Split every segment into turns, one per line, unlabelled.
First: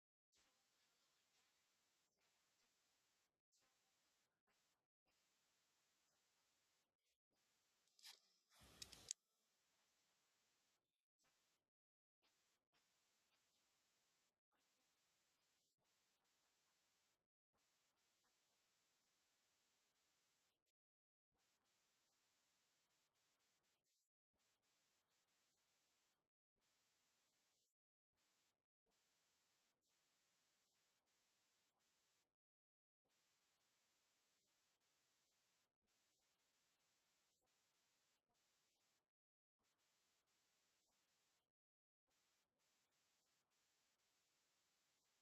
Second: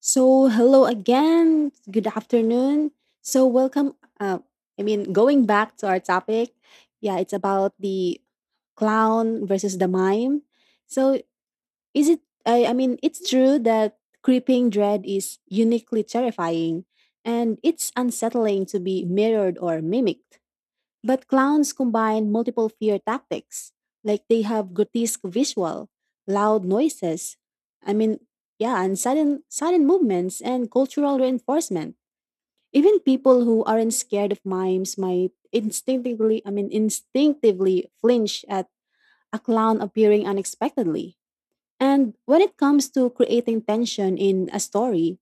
So, hello again. Good afternoon. So, welcome. Uh, Going back to our topic, yeah, it's about the clown versus the mime. So, is it, I mean, it's true that creeping dread is uniquely terrifying and it's unsettling to be mirrored or mimicked. But clowns combine multiple fear tactics. Like they have grotesque visual, loud noises. I mean, yeah, and sudden movements and cultural reinforcement. Even people who aren't scared of mimes might instinctively flinch at a clown appearing unexpectedly. And when it comes to creating tension in a story,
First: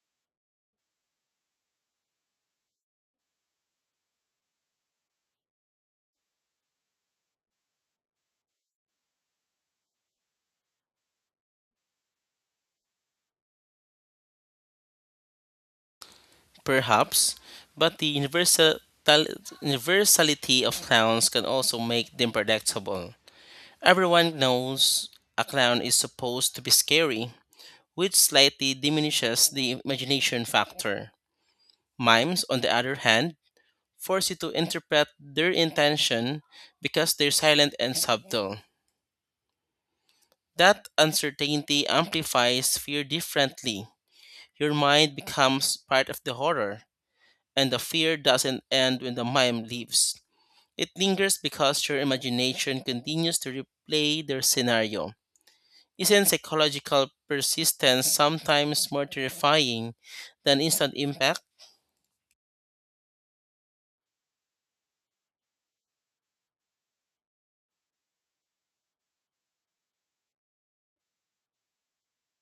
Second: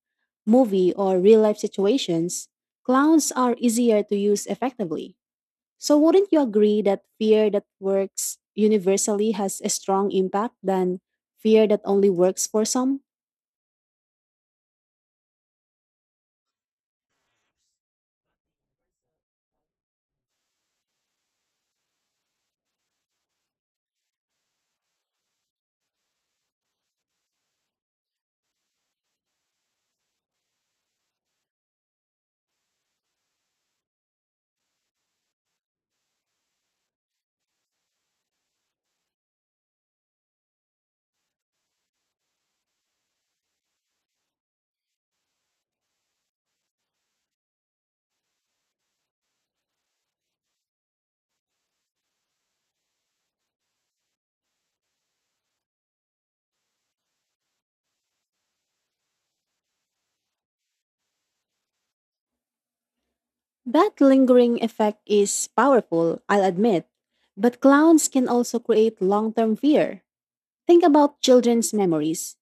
movie, or real life situations, clowns are easier to use effectively, so wouldn't you agree that fear that works universally has a strong impact than fear that only works for some?
Perhaps, but the universality of clowns can also make them predictable. Everyone knows a clown is supposed to be scary, which slightly diminishes the imagination factor. Mimes, on the other hand, force you to interpret their intention because they're silent and subtle. That uncertainty amplifies fear differently. Your mind becomes part of the horror, and the fear doesn't end when the mime leaves. It lingers because your imagination continues to replay their scenario. Isn't psychological persistence sometimes more terrifying than instant impact?
That lingering effect is powerful, I'll admit, but clowns can also create long term fear. Think about children's memories.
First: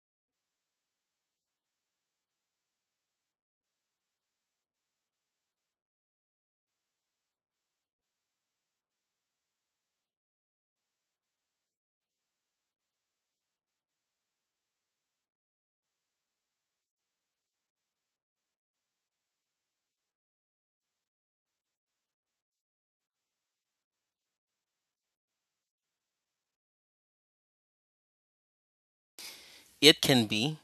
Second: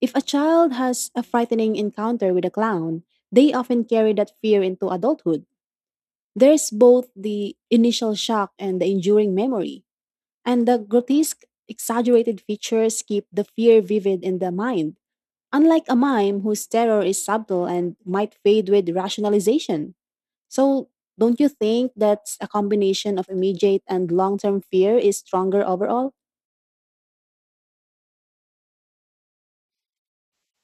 If a child has a frightening encounter with a clown, they often carry that fear into adulthood. There's both the initial shock and the enduring memory. And the grotesque, exaggerated features keep the fear vivid in the mind, unlike a mime whose terror is subtle and might fade with rationalization. So, don't you think that a combination of immediate and long term fear is stronger overall?
It can be,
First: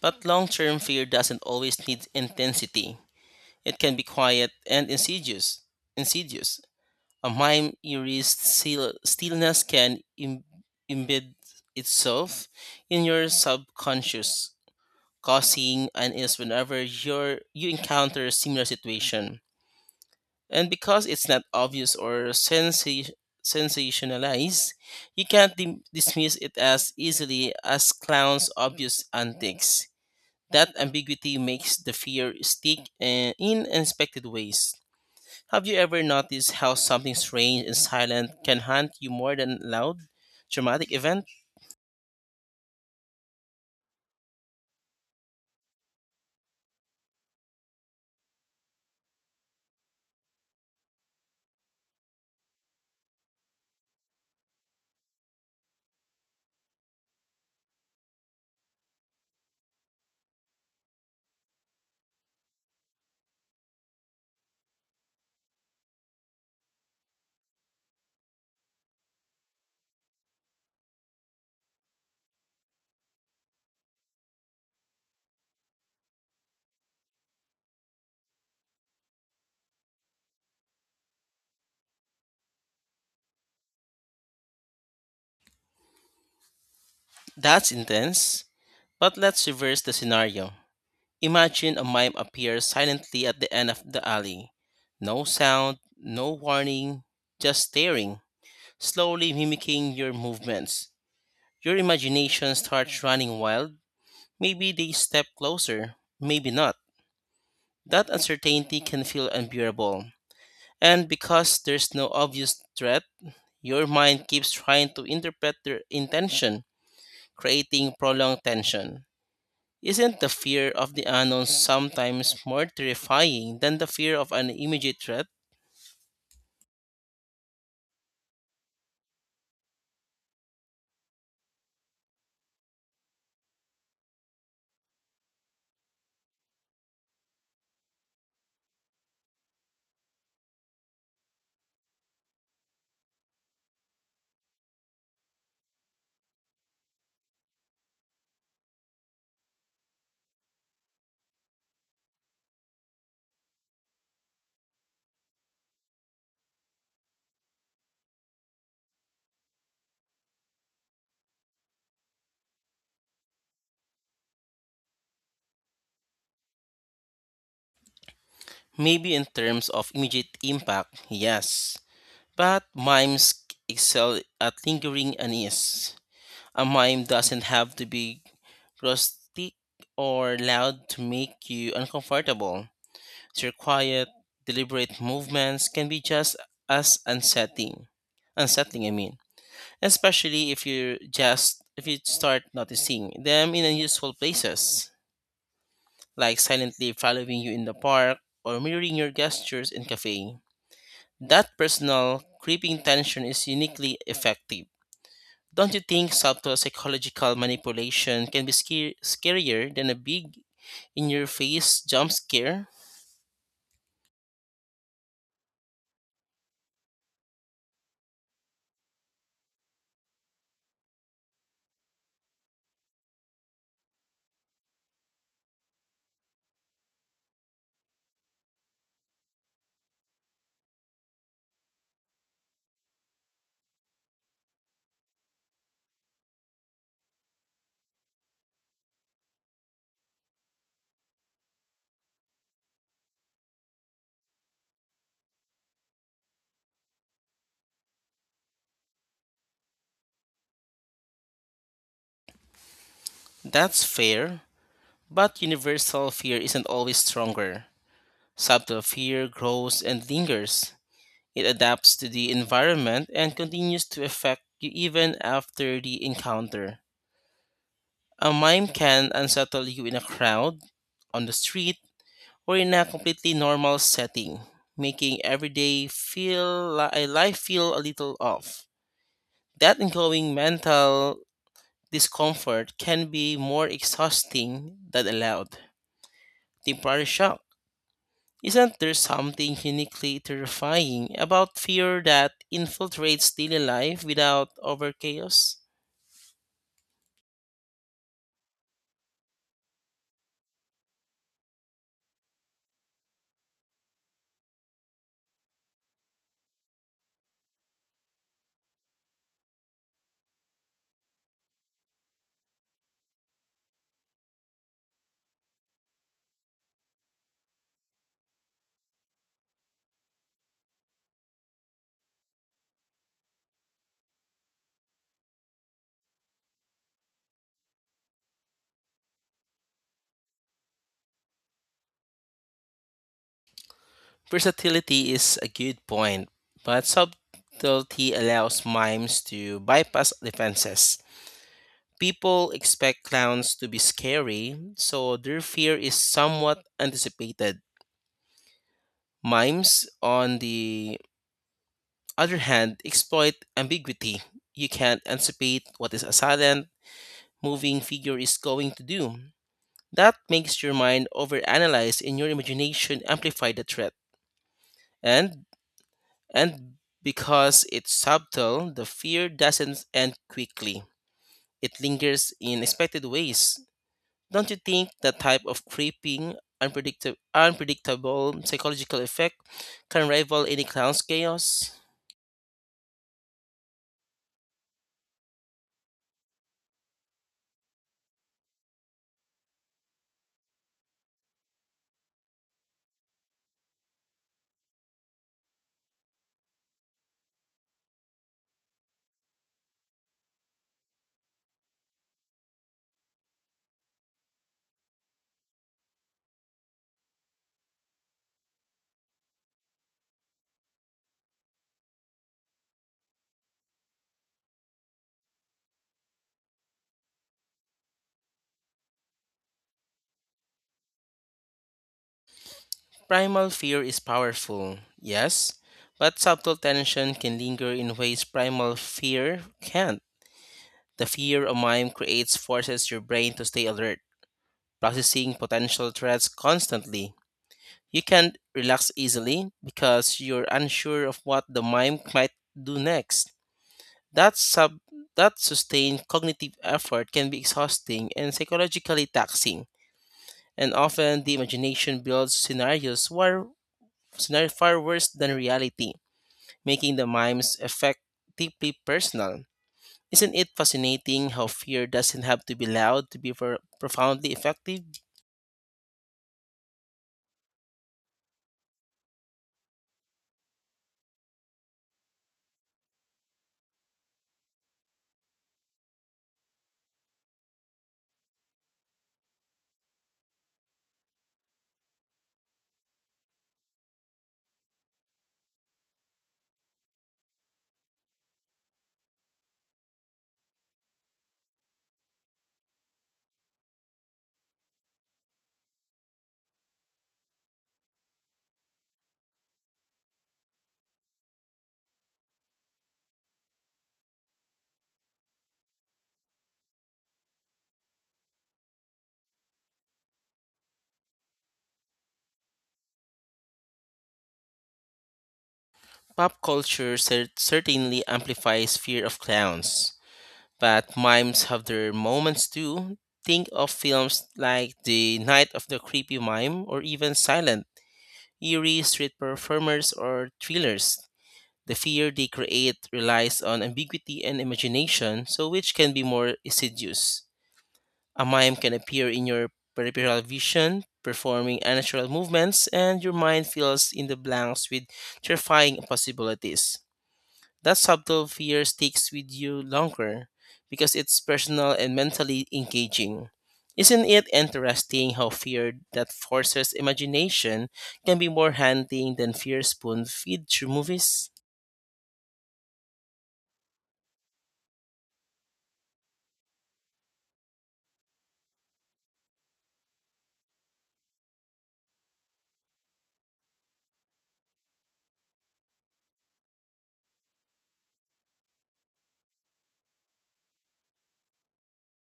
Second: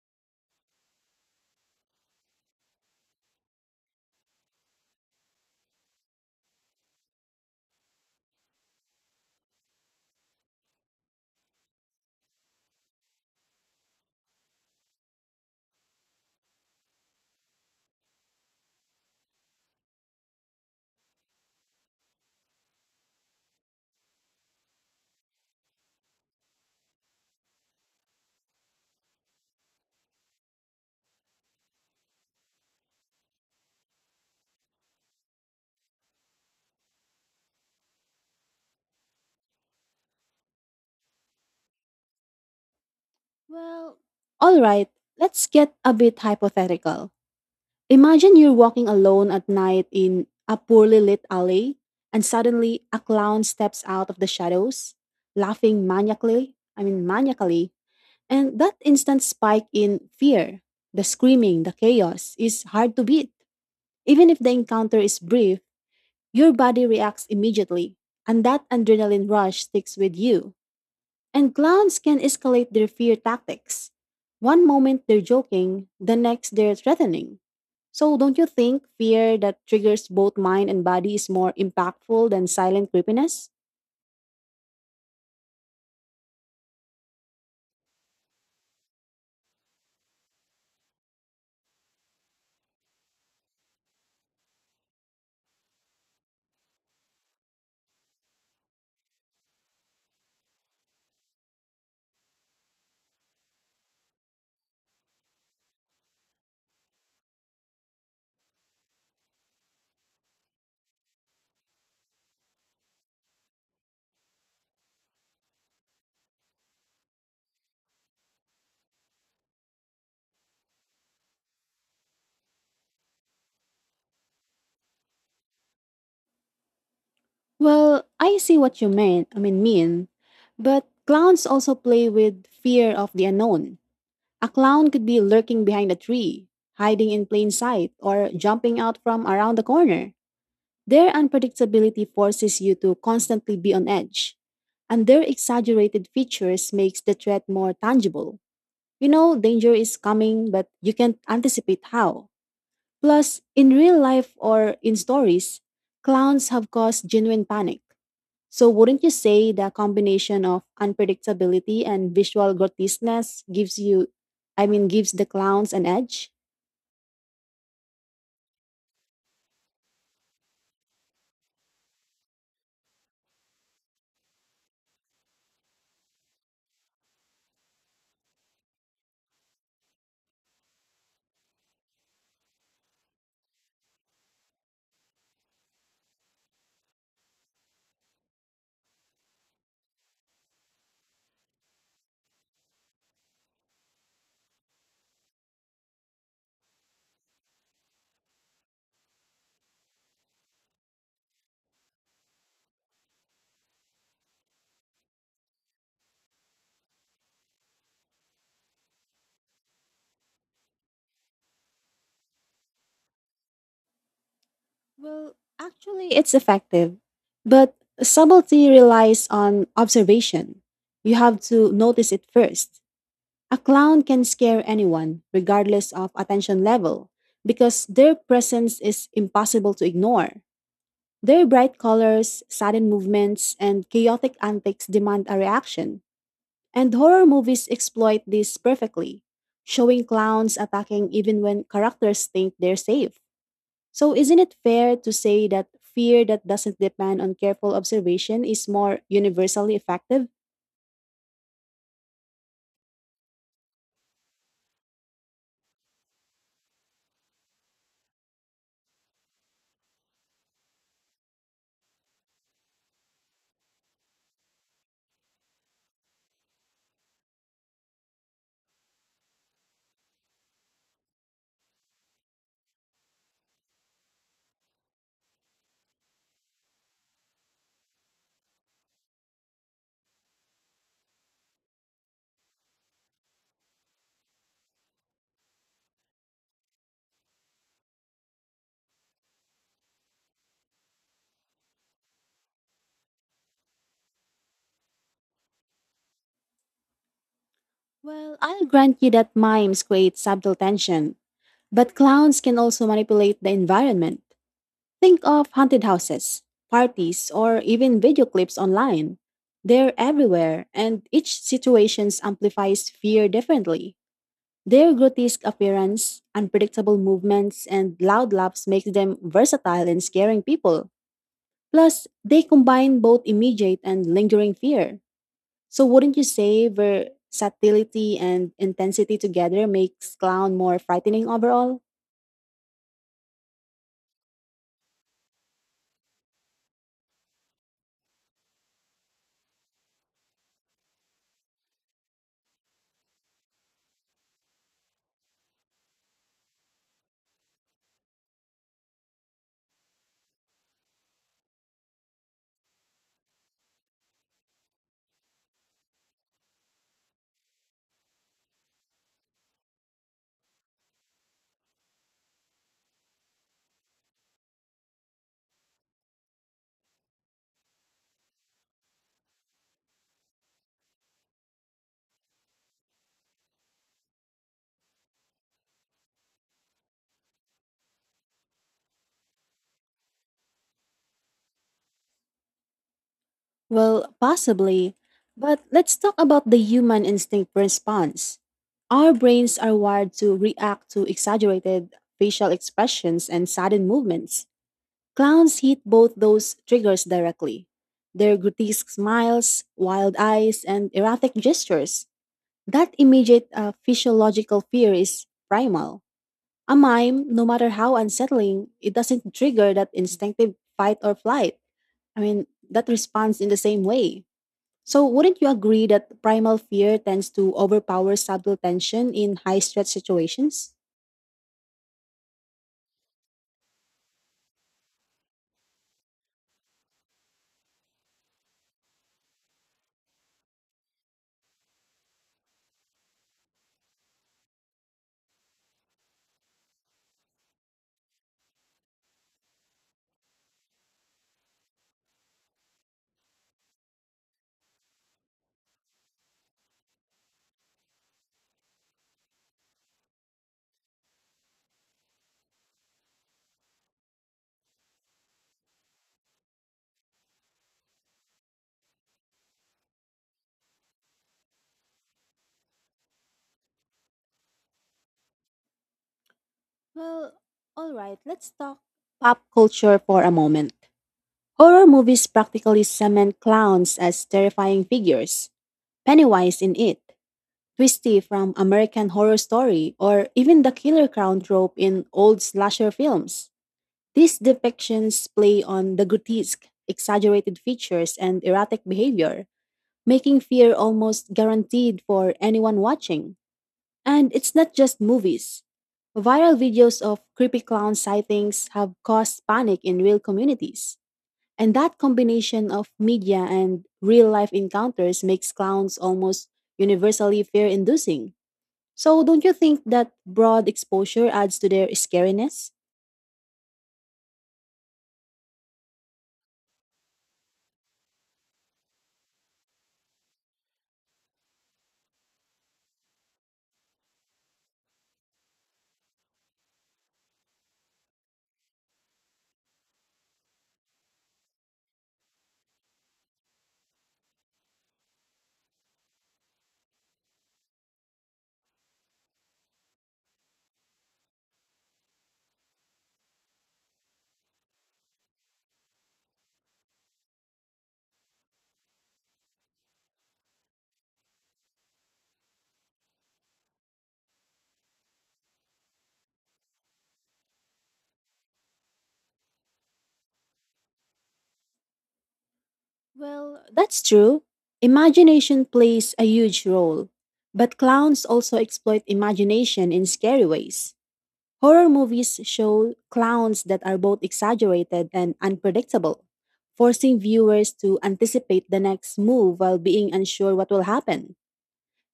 but long term fear doesn't always need intensity. It can be quiet and insidious. Insidious. A mime eerie stillness can embed itself in your subconscious, causing unease whenever you encounter a similar situation. And because it's not obvious or sensationalized, you can't dismiss it as easily as clown's obvious antics. That ambiguity makes the fear stick in unexpected ways. Have you ever noticed how something strange and silent can haunt you more than loud, dramatic event?
Well, All right, let's get a bit hypothetical. Imagine you're walking alone at night in a poorly lit alley, and suddenly a clown steps out of the shadows, laughing maniacally. And that instant spike in fear, the screaming, the chaos, is hard to beat. Even if the encounter is brief, your body reacts immediately, and that adrenaline rush sticks with you. And clowns can escalate their fear tactics. One moment they're joking, the next they're threatening. So, don't you think fear that triggers both mind and body is more impactful than silent creepiness?
That's intense. But let's reverse the scenario. Imagine a mime appears silently at the end of the alley. No sound, no warning, just staring, slowly mimicking your movements. Your imagination starts running wild. Maybe they step closer, maybe not. That uncertainty can feel unbearable. And because there's no obvious threat, your mind keeps trying to interpret their intention, creating prolonged tension. Isn't the fear of the unknown sometimes more terrifying than the fear of an immediate threat?
Well, I see what you mean. But clowns also play with fear of the unknown. A clown could be lurking behind a tree, hiding in plain sight, or jumping out from around the corner. Their unpredictability forces you to constantly be on edge, and their exaggerated features makes the threat more tangible. You know danger is coming, but you can't anticipate how. Plus, in real life or in stories, clowns have caused genuine panic, so wouldn't you say the combination of unpredictability and visual grotesqueness gives gives the clowns an edge?
Maybe in terms of immediate impact, yes. But mimes excel at lingering unease. A mime doesn't have to be rustic or loud to make you uncomfortable. Their quiet, deliberate movements can be just as unsettling. Unsettling, I mean, especially if you just if you start noticing them in unusual places, like silently following you in the park or mirroring your gestures in cafe. That personal creeping tension is uniquely effective. Don't you think subtle psychological manipulation can be scarier than a big in your face jump scare?
Well, actually, it's effective. But subtlety relies on observation. You have to notice it first. A clown can scare anyone, regardless of attention level, because their presence is impossible to ignore. Their bright colors, sudden movements, and chaotic antics demand a reaction. And horror movies exploit this perfectly, showing clowns attacking even when characters think they're safe. So, isn't it fair to say that fear that doesn't depend on careful observation is more universally effective?
That's fair, but universal fear isn't always stronger. Subtle fear grows and lingers. It adapts to the environment and continues to affect you even after the encounter. A mime can unsettle you in a crowd, on the street, or in a completely normal setting, making every day feel li- a life feel a little off. That ongoing mental discomfort can be more exhausting than allowed. Temporary shock. Isn't there something uniquely terrifying about fear that infiltrates daily life without over chaos?
Well, I'll grant you that mimes create subtle tension, but clowns can also manipulate the environment. Think of haunted houses, parties, or even video clips online. They're everywhere, and each situation amplifies fear differently. Their grotesque appearance, unpredictable movements, and loud laughs makes them versatile in scaring people. Plus, they combine both immediate and lingering fear. So wouldn't you say versatility and intensity together makes clown more frightening overall?
Versatility is a good point, but subtlety allows mimes to bypass defenses. People expect clowns to be scary, so their fear is somewhat anticipated. Mimes, on the other hand, exploit ambiguity. You can't anticipate what is a silent, moving figure is going to do. That makes your mind overanalyze and your imagination amplify the threat. And and because it's subtle, the fear doesn't end quickly. It lingers in expected ways. Don't you think that type of creeping, unpredictable psychological effect can rival any clown's chaos?
Well, possibly. But let's talk about the human instinct response. Our brains are wired to react to exaggerated facial expressions and sudden movements. Clowns hit both those triggers directly. Their grotesque smiles, wild eyes, and erratic gestures. That immediate physiological fear is primal. A mime, no matter how unsettling, it doesn't trigger that instinctive fight or flight. I mean, that responds in the same way. So, wouldn't you agree that primal fear tends to overpower subtle tension in high stress situations?
Primal fear is powerful, yes, but subtle tension can linger in ways primal fear can't. The fear of mime creates forces your brain to stay alert, processing potential threats constantly. You can't relax easily because you're unsure of what the mime might do next. That sub that sustained cognitive effort can be exhausting and psychologically taxing, and often the imagination builds scenarios where scenario far worse than reality, making the mime's effect deeply personal. Isn't it fascinating how fear doesn't have to be loud to be profoundly effective?
Well, all right, let's talk pop culture for a moment. Horror movies practically cement clowns as terrifying figures. Pennywise in It, Twisty from American Horror Story, or even the killer clown trope in old slasher films. These depictions play on the grotesque, exaggerated features, and erratic behavior, making fear almost guaranteed for anyone watching. And it's not just movies. Viral videos of creepy clown sightings have caused panic in real communities. And that combination of media and real life encounters makes clowns almost universally fear inducing. So, don't you think that broad exposure adds to their scariness?
Pop culture certainly amplifies fear of clowns, but mimes have their moments too. Think of films like The Night of the Creepy Mime or even Silent, eerie street performers or thrillers. The fear they create relies on ambiguity and imagination, so which can be more insidious. A mime can appear in your peripheral vision, performing unnatural movements, and your mind fills in the blanks with terrifying possibilities. That subtle fear sticks with you longer because it's personal and mentally engaging. Isn't it interesting how fear that forces imagination can be more haunting than fear spoon feed through movies?
Well, that's true. Imagination plays a huge role. But clowns also exploit imagination in scary ways. Horror movies show clowns that are both exaggerated and unpredictable, forcing viewers to anticipate the next move while being unsure what will happen.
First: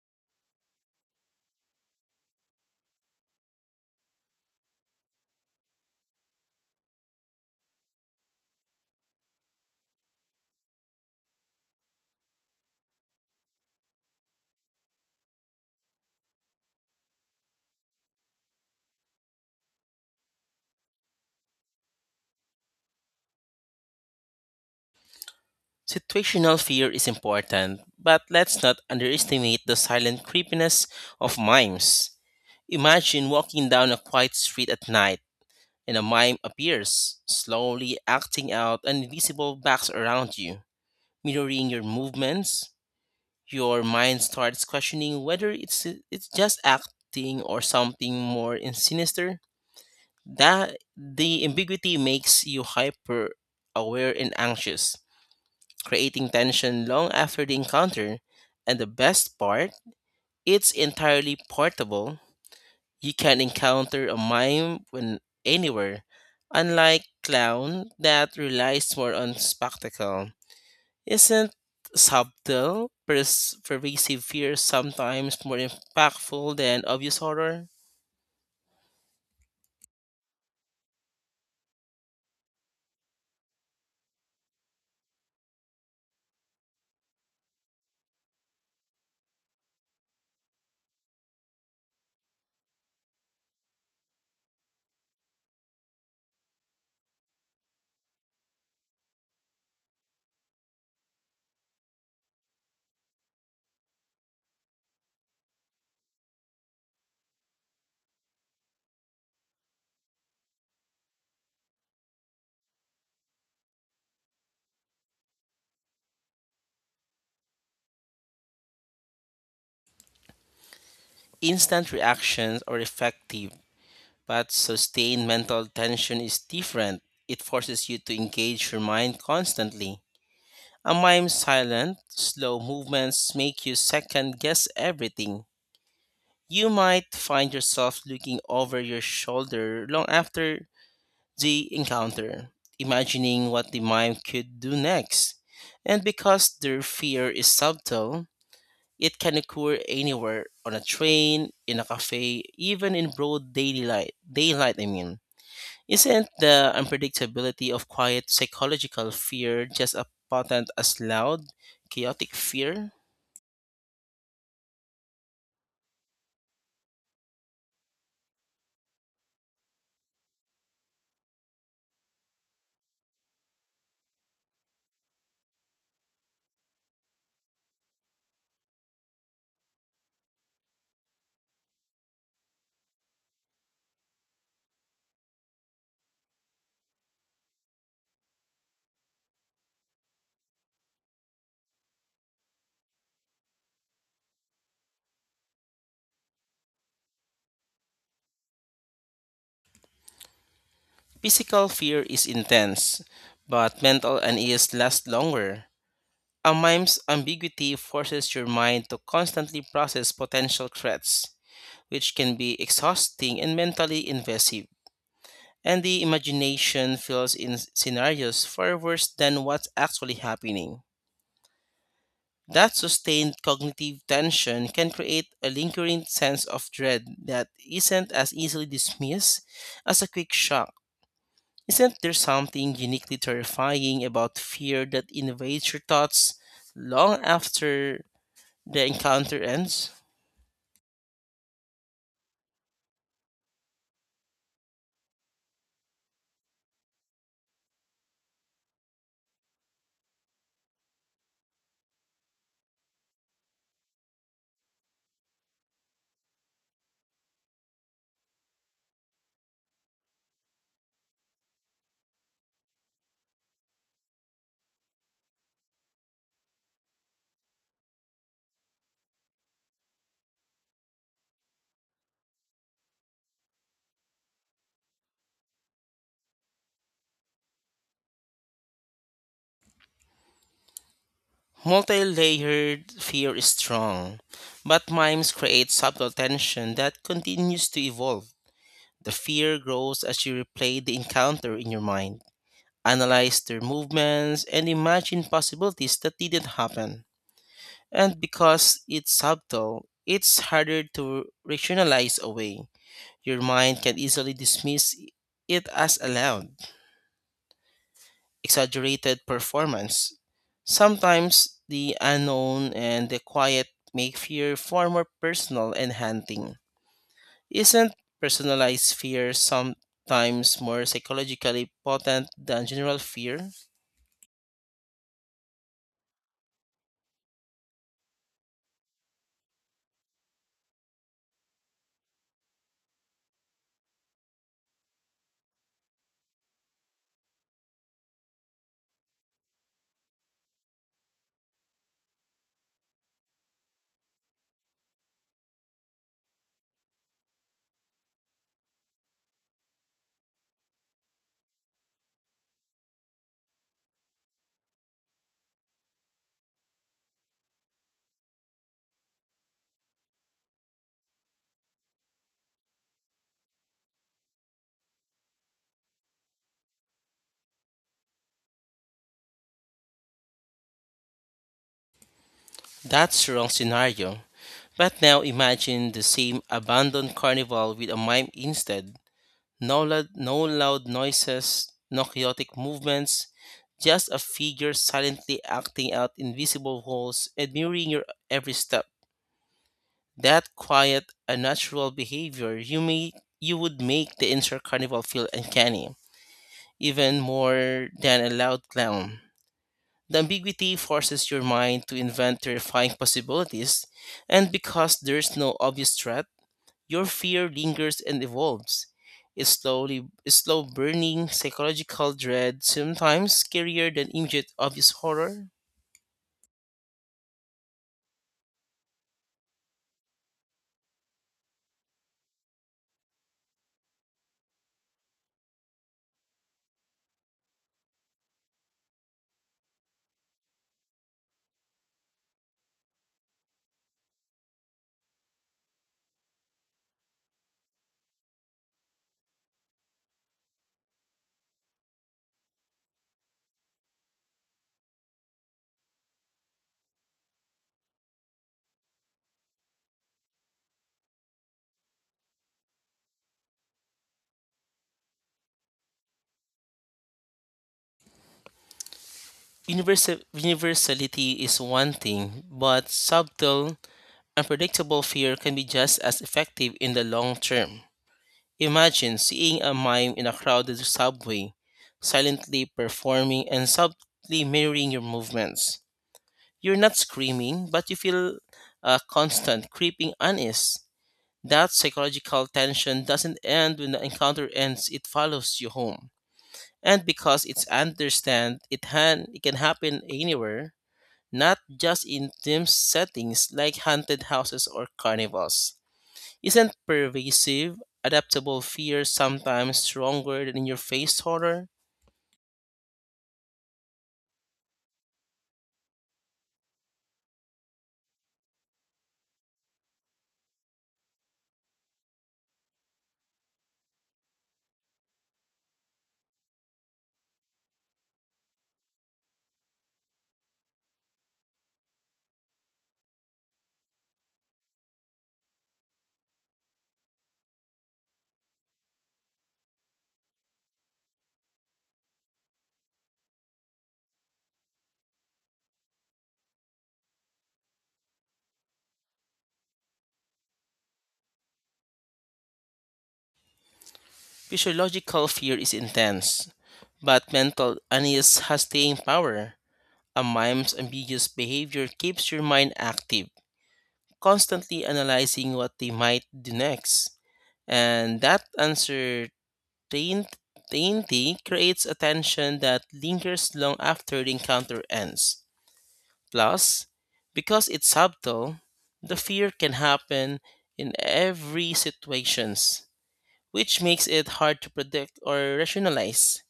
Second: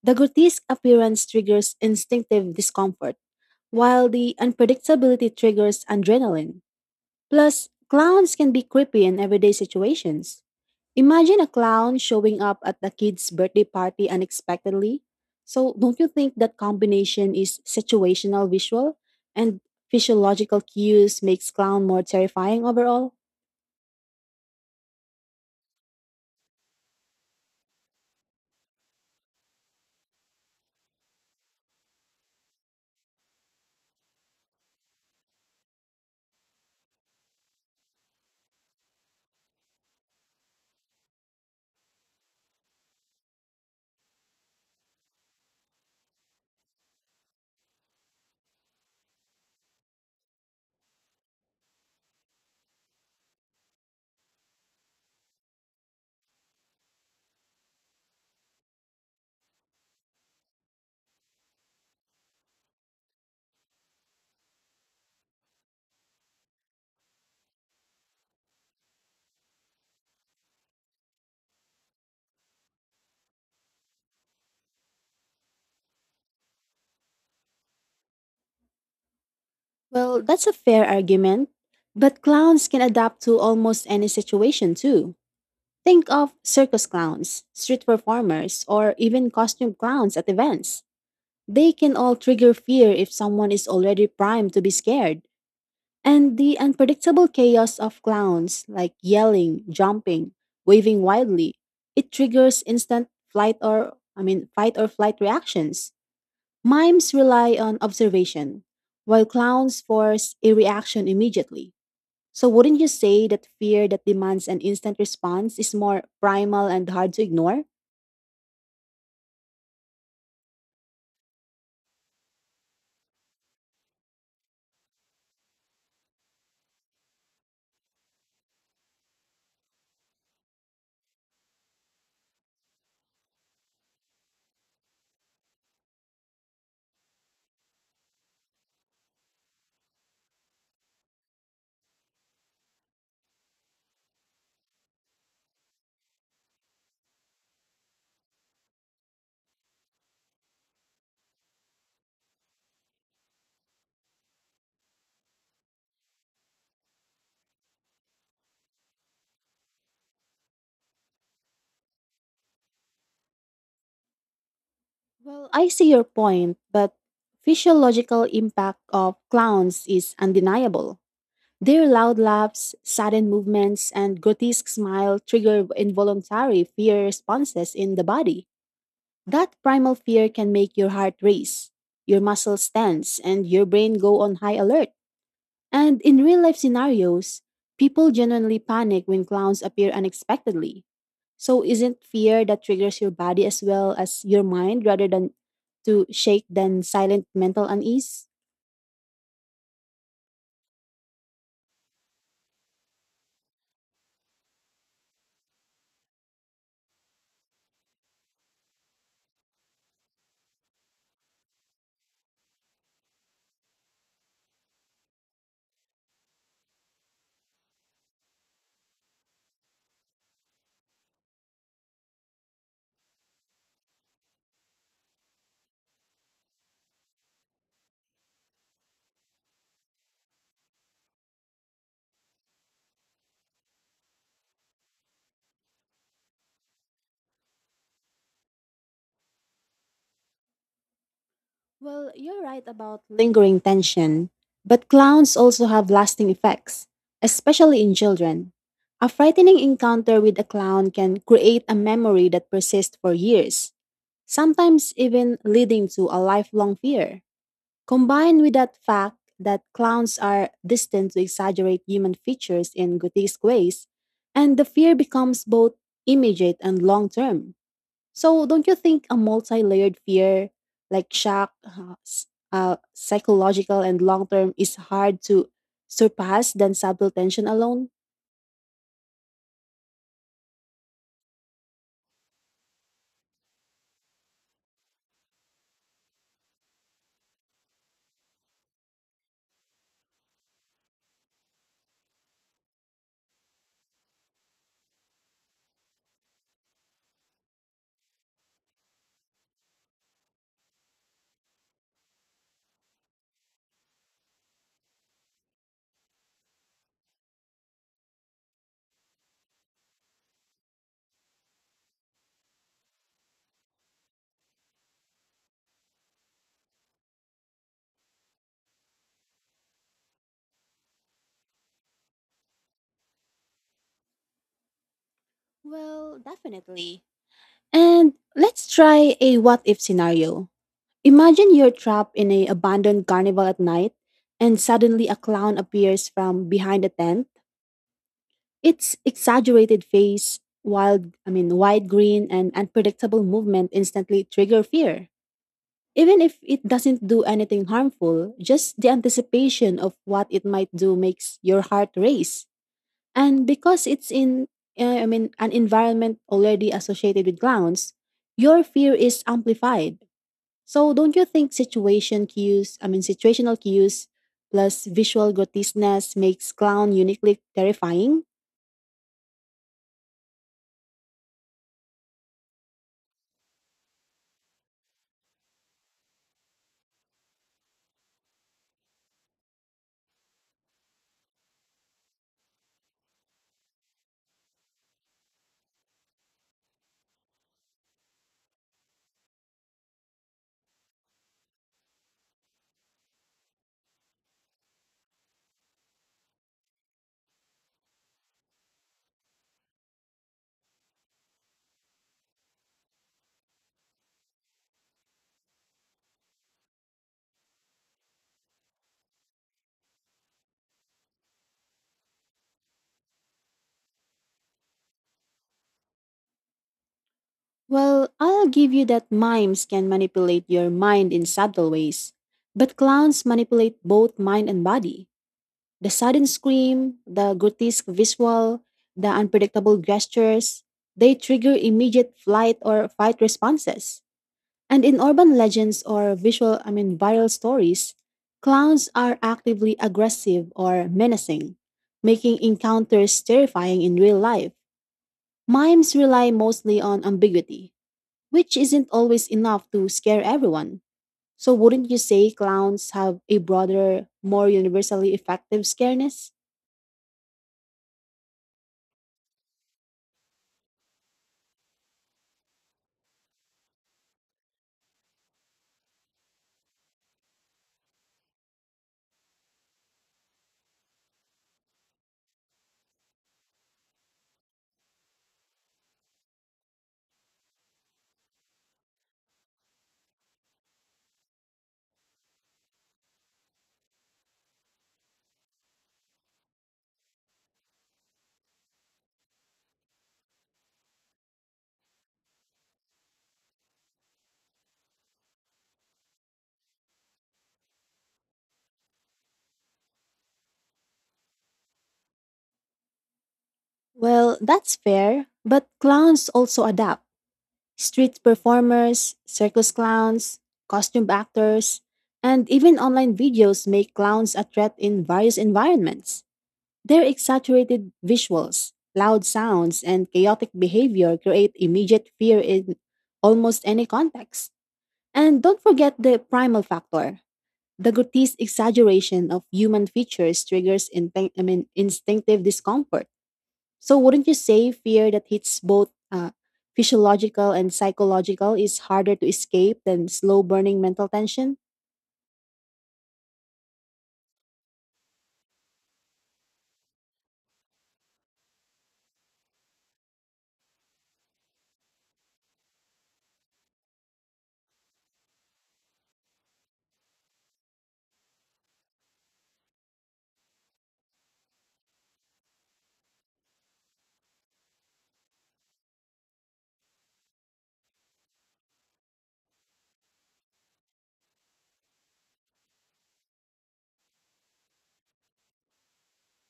The grotesque appearance triggers instinctive discomfort, while the unpredictability triggers adrenaline. Plus, clowns can be creepy in everyday situations. Imagine a clown showing up at a kid's birthday party unexpectedly. So, don't you think that combination is situational visual and physiological cues makes clown more terrifying overall?
Situational fear is important, but let's not underestimate the silent creepiness of mimes. Imagine walking down a quiet street at night and a mime appears, slowly acting out an invisible box around you, mirroring your movements. Your mind starts questioning whether it's just acting or something more in sinister. That the ambiguity makes you hyper aware and anxious, creating tension long after the encounter. And the best part, it's entirely portable. You can encounter a mime when anywhere, unlike clown that relies more on spectacle. Isn't subtle, pervasive fear sometimes more impactful than obvious horror?
Well, that's a fair argument, but clowns can adapt to almost any situation too. Think of circus clowns, street performers, or even costume clowns at events. They can all trigger fear if someone is already primed to be scared. And the unpredictable chaos of clowns, like yelling, jumping, waving wildly, it triggers instant flight or, I mean, fight or flight reactions. Mimes rely on observation, while clowns force a reaction immediately. So, wouldn't you say that fear that demands an instant response is more primal and hard to ignore?
Instant reactions are effective, but sustained mental tension is different. It forces you to engage your mind constantly. A mime's silent, slow movements make you second guess everything. You might find yourself looking over your shoulder long after the encounter, imagining what the mime could do next. And because their fear is subtle, it can occur anywhere on a train, in a cafe, even in broad daylight. Daylight, I mean. Isn't the unpredictability of quiet psychological fear just as potent as loud, chaotic fear?
Well, I see your point, but physiological impact of clowns is undeniable. Their loud laughs, sudden movements, and grotesque smile trigger involuntary fear responses in the body. That primal fear can make your heart race, your muscles tense, and your brain go on high alert. And in real life scenarios, people genuinely panic when clowns appear unexpectedly. So isn't fear that triggers your body as well as your mind rather than to shake than silent mental unease?
Physical fear is intense, but mental unease lasts longer. A mime's ambiguity forces your mind to constantly process potential threats, which can be exhausting and mentally invasive. And the imagination fills in scenarios far worse than what's actually happening. That sustained cognitive tension can create a lingering sense of dread that isn't as easily dismissed as a quick shock. Isn't there something uniquely terrifying about fear that invades your thoughts long after the encounter ends?
Well, you're right about lingering tension, but clowns also have lasting effects, especially in children. A frightening encounter with a clown can create a memory that persists for years, sometimes even leading to a lifelong fear. Combined with that fact that clowns are destined to exaggerate human features in grotesque ways, and the fear becomes both immediate and long term. So, don't you think a multi layered fear like shock, psychological, and long term is hard to surpass than subtle tension alone?
Multi layered fear is strong, but mimes create subtle tension that continues to evolve. The fear grows as you replay the encounter in your mind, analyze their movements, and imagine possibilities that didn't happen. And because it's subtle, it's harder to rationalize away. Your mind can easily dismiss it as allowed, exaggerated performance. Sometimes the unknown and the quiet make fear far more personal and haunting. Isn't personalized fear sometimes more psychologically potent than general fear?
Well, definitely. And let's try a what if scenario. Imagine you're trapped in an abandoned carnival at night, and suddenly a clown appears from behind a tent. Its exaggerated face, wide grin, and unpredictable movement instantly trigger fear. Even if it doesn't do anything harmful, just the anticipation of what it might do makes your heart race. And because it's an environment already associated with clowns, your fear is amplified. So don't you think situational cues plus visual grotesqueness makes clown uniquely terrifying?
That's the wrong scenario. But now imagine the same abandoned carnival with a mime instead. No loud noises, no chaotic movements, just a figure silently acting out invisible roles, admiring your every step. That quiet, unnatural behavior you would make the entire carnival feel uncanny, even more than a loud clown. The ambiguity forces your mind to invent terrifying possibilities, and because there's no obvious threat, your fear lingers and evolves. It's slow burning psychological dread, sometimes scarier than immediate obvious horror.
Well, I'll give you that mimes can manipulate your mind in subtle ways, but clowns manipulate both mind and body. The sudden scream, the grotesque visual, the unpredictable gestures, they trigger immediate flight or fight responses. And in urban legends or viral stories, clowns are actively aggressive or menacing, making encounters terrifying in real life. Mimes rely mostly on ambiguity, which isn't always enough to scare everyone. So, wouldn't you say clowns have a broader, more universally effective scareness?
Universality is one thing, but subtle, unpredictable fear can be just as effective in the long term. Imagine seeing a mime in a crowded subway, silently performing and subtly mirroring your movements. You're not screaming, but you feel a constant creeping unease. That psychological tension doesn't end when the encounter ends, it follows you home. And because it's understand, it, han- it can happen anywhere, not just in dim settings like haunted houses or carnivals. Isn't pervasive, adaptable fear sometimes stronger than in your face horror?
Well, that's fair, but clowns also adapt. Street performers, circus clowns, costume actors, and even online videos make clowns a threat in various environments. Their exaggerated visuals, loud sounds, and chaotic behavior create immediate fear in almost any context. And don't forget the primal factor. The grotesque exaggeration of human features triggers instinctive discomfort, so wouldn't you say fear that hits both physiological and psychological is harder to escape than slow burning mental tension?
Physiological fear is intense, but mental unease has staying power. A mime's ambiguous behavior keeps your mind active, constantly analyzing what they might do next. And that uncertainty creates a tension that lingers long after the encounter ends. Plus, because it's subtle, the fear can happen in every situations, which makes it hard to predict or rationalize.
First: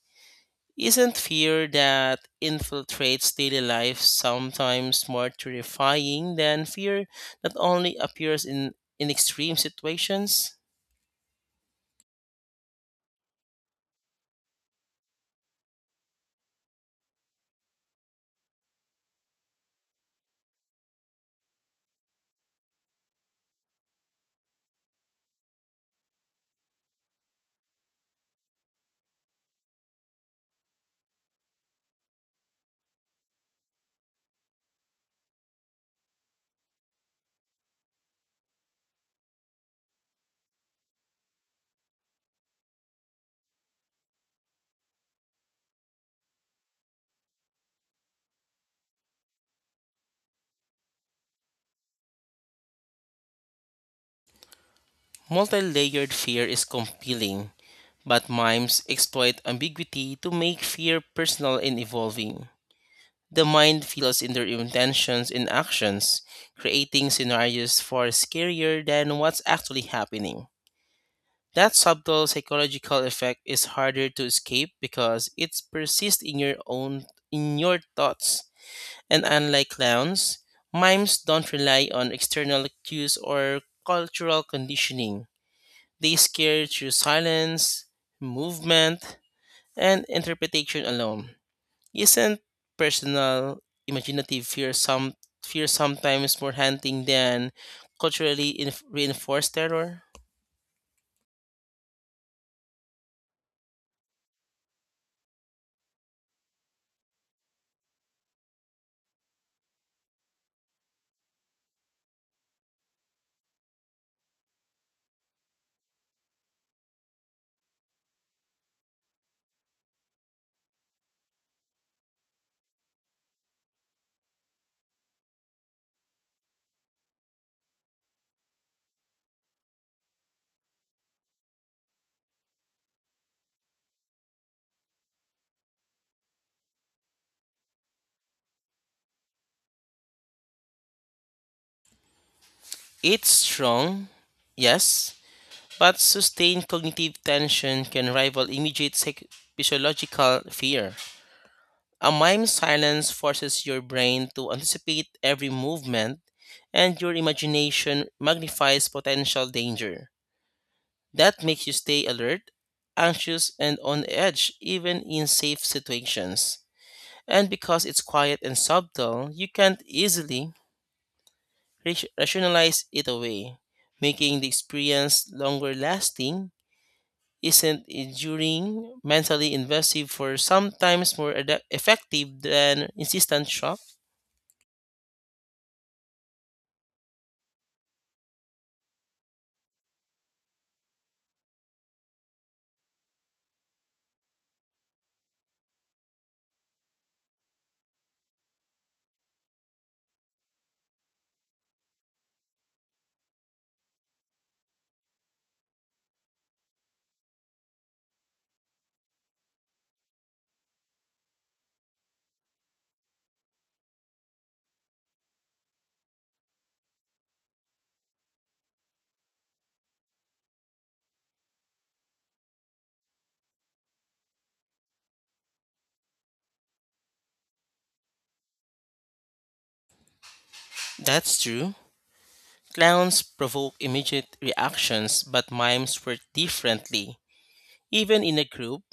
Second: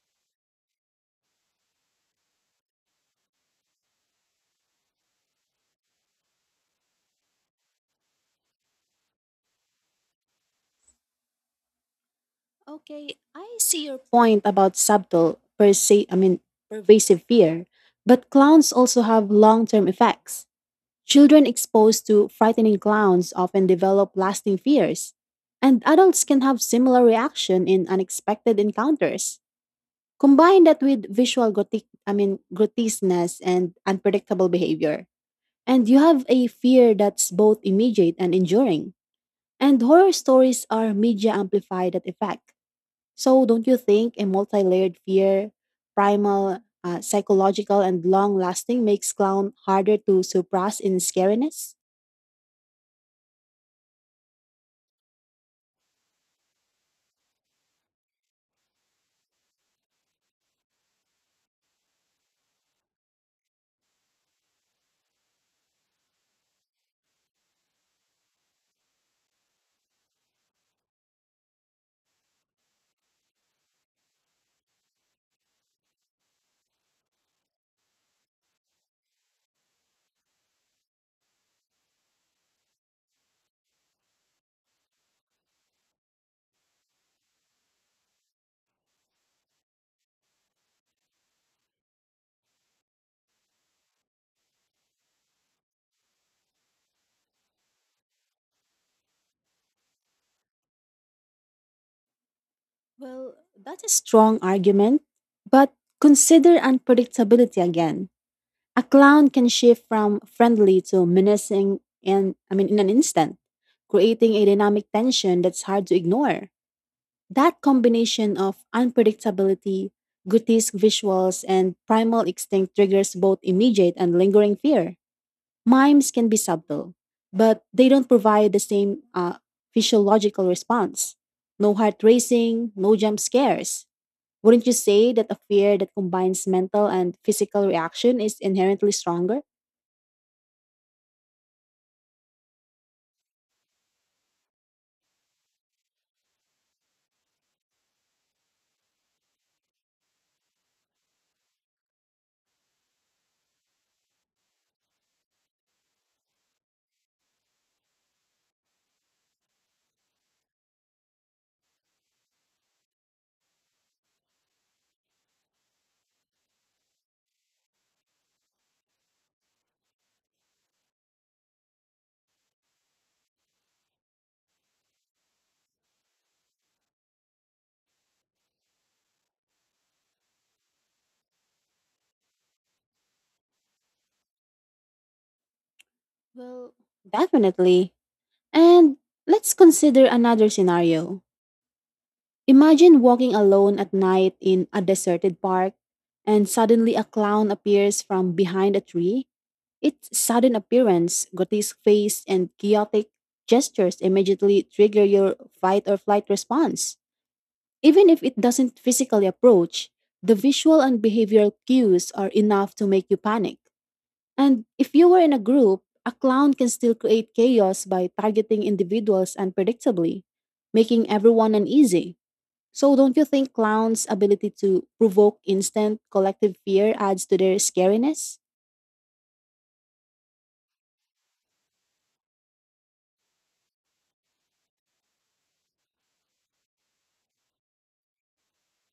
Isn't fear that infiltrates daily life sometimes more terrifying than fear that only appears in extreme situations?
Okay, I see your point about subtle, per se, I mean, pervasive fear, but clowns also have long term effects. Children exposed to frightening clowns often develop lasting fears, and adults can have similar reaction in unexpected encounters. Combine that with visual grotesqueness and unpredictable behavior, and you have a fear that's both immediate and enduring. And horror stories are media amplified that effect. So don't you think a multi-layered fear, primal, psychological, and long-lasting makes clown harder to suppress in scariness?
Multi layered fear is compelling, but mimes exploit ambiguity to make fear personal and evolving. The mind feels in their intentions and actions, creating scenarios far scarier than what's actually happening. That subtle psychological effect is harder to escape because it persists in your thoughts. And unlike clowns, mimes don't rely on external cues or cultural conditioning. They scare through silence, movement, and interpretation alone. Isn't personal imaginative fear sometimes more haunting than culturally reinforced terror?
Well, that's a strong argument. But consider unpredictability again. A clown can shift from friendly to menacing, and I mean in an instant, creating a dynamic tension that's hard to ignore. That combination of unpredictability, grotesque visuals, and primal instinct triggers both immediate and lingering fear. Mimes can be subtle, but they don't provide the same physiological response. No heart racing, no jump scares. Wouldn't you say that a fear that combines mental and physical reaction is inherently stronger?
It's strong, yes, but sustained cognitive tension can rival immediate physiological fear. A mime silence forces your brain to anticipate every movement, and your imagination magnifies potential danger. That makes you stay alert, anxious, and on edge even in safe situations. And because it's quiet and subtle, you can't easily rationalize it away, making the experience longer lasting. Isn't enduring, mentally invasive, for sometimes more effective than insistent shock?
Well, definitely. And let's consider another scenario. Imagine walking alone at night in a deserted park and suddenly a clown appears from behind a tree. Its sudden appearance, grotesque face, and chaotic gestures immediately trigger your fight or flight response. Even if it doesn't physically approach, the visual and behavioral cues are enough to make you panic. And if you were in a group, a clown can still create chaos by targeting individuals unpredictably, making everyone uneasy. So, don't you think clowns' ability to provoke instant collective fear adds to their scariness?
That's true. Clowns provoke immediate reactions, but mimes work differently. Even in a group,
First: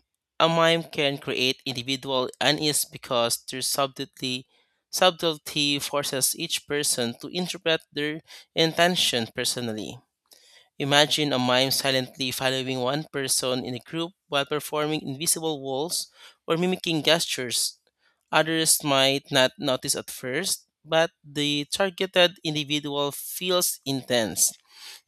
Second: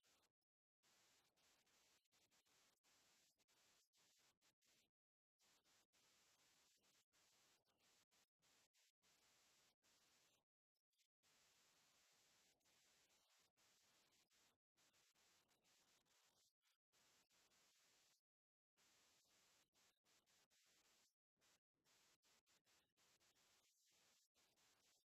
a mime can create individual unease because their subtlety forces each person to interpret their intention personally. Imagine a mime silently following one person in a group while performing invisible walls or mimicking gestures. Others might not notice at first, but the targeted individual feels intense,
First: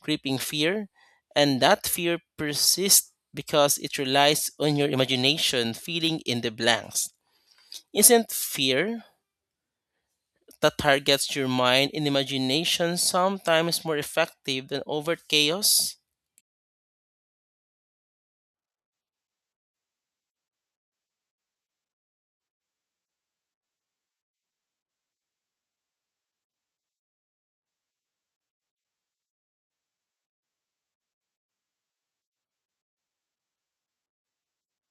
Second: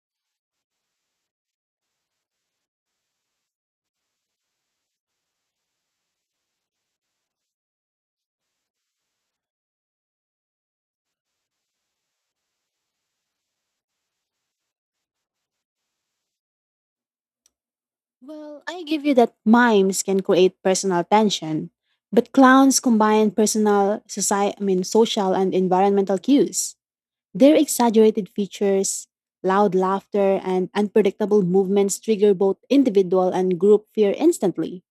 creeping fear, and that fear persists because it relies on your imagination filling in the blanks. Isn't fear that targets your mind and imagination sometimes more effective than overt chaos?
Well, I give you that mimes can create personal tension, but clowns combine personal, social and environmental cues. Their exaggerated features, loud laughter, and unpredictable movements trigger both individual and group fear instantly.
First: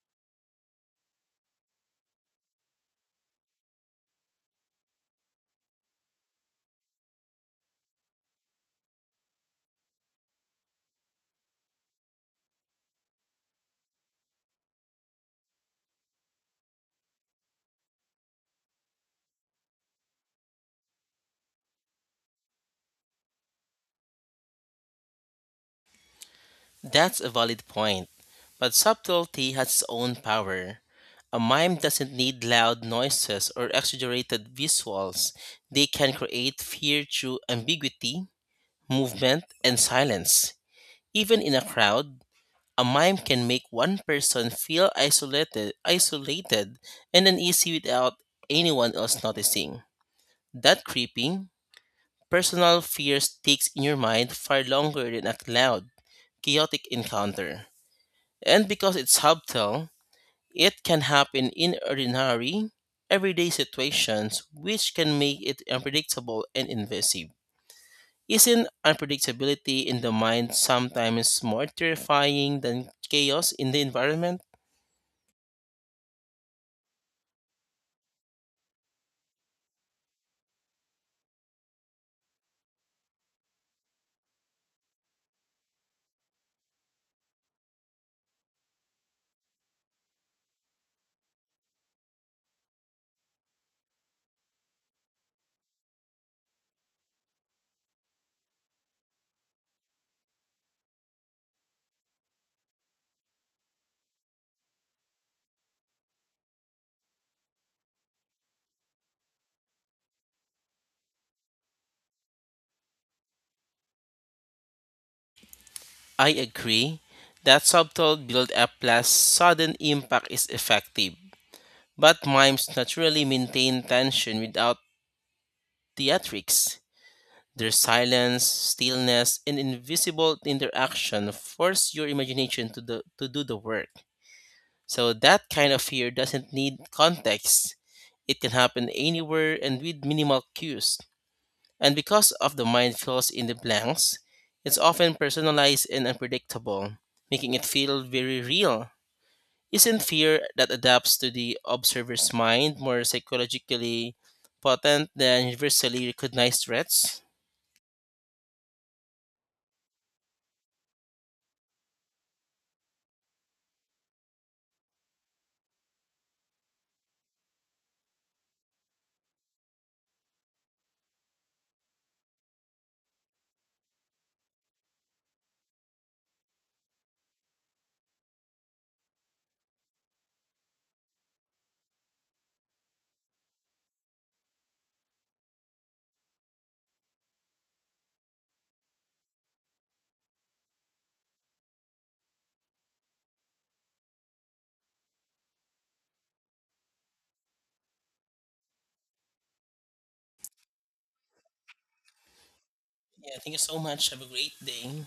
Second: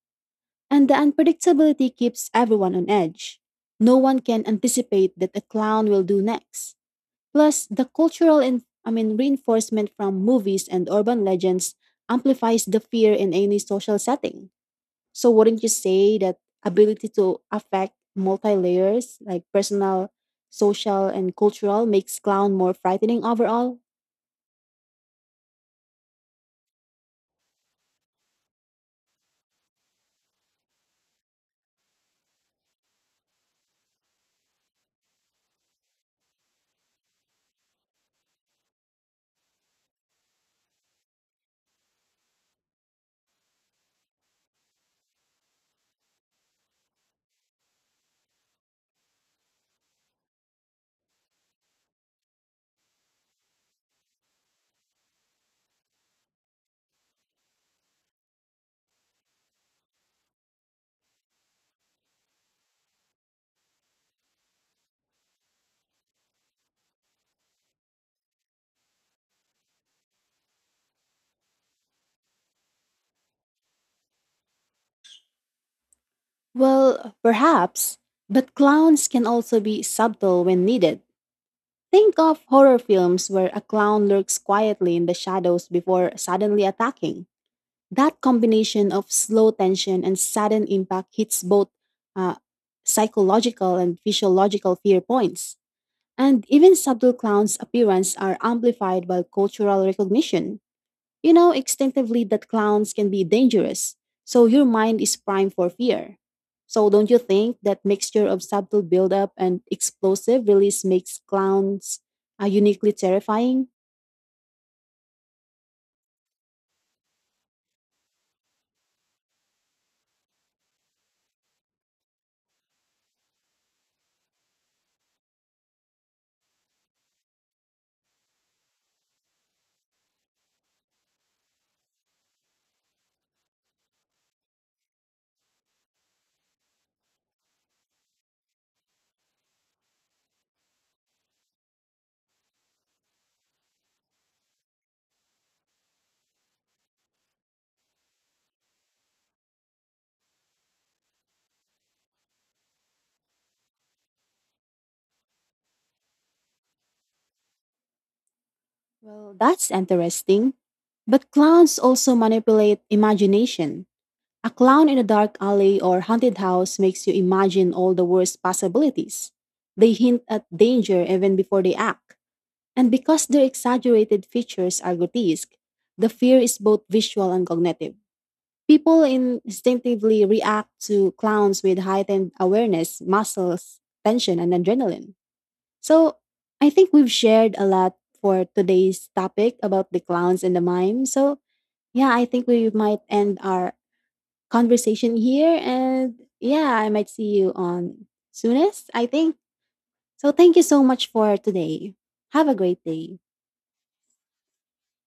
And the unpredictability keeps everyone on edge. No one can anticipate that a clown will do next. Plus, the cultural and I mean reinforcement from movies and urban legends amplifies the fear in any social setting. So wouldn't you say that ability to affect multi layers like personal, social and cultural makes clown more frightening overall?
That's a valid point, but subtlety has its own power. A mime doesn't need loud noises or exaggerated visuals. They can create fear through ambiguity, movement, and silence. Even in a crowd, a mime can make one person feel isolated and uneasy without anyone else noticing. That creeping, personal fear sticks in your mind far longer than a loud, chaotic encounter. And because it's subtle, it can happen in ordinary, everyday situations, which can make it unpredictable and invasive. Isn't unpredictability in the mind sometimes more terrifying than chaos in the environment?
Well, perhaps, but clowns can also be subtle when needed. Think of horror films where a clown lurks quietly in the shadows before suddenly attacking. That combination of slow tension and sudden impact hits both uh, psychological and physiological fear points. And even subtle clowns' appearance are amplified by cultural recognition. You know instinctively that clowns can be dangerous, so your mind is primed for fear. So don't you think that mixture of subtle buildup and explosive release makes clowns uniquely terrifying?
I agree that subtle build up plus sudden impact is effective, but mimes naturally maintain tension without theatrics. Their silence, stillness, and invisible interaction force your imagination to do the work. So that kind of fear doesn't need context. It can happen anywhere and with minimal cues. And because of the mind fills in the blanks, it's often personalized and unpredictable, making it feel very real. Isn't fear that adapts to the observer's mind more psychologically potent than universally recognized threats?
Well, that's interesting. But clowns also manipulate imagination. A clown in a dark alley or haunted house makes you imagine all the worst possibilities. They hint at danger even before they act. And because their exaggerated features are grotesque, the fear is both visual and cognitive. People instinctively react to clowns with heightened awareness, muscles, tension, and adrenaline. So I think we've shared a lot for today's topic about the clowns and the mime. So yeah, I think we might end our conversation here. And yeah, I might see you on soonest, I think. So thank you so much for today. Have a great day.
Yeah, thank you so much. Have a great day.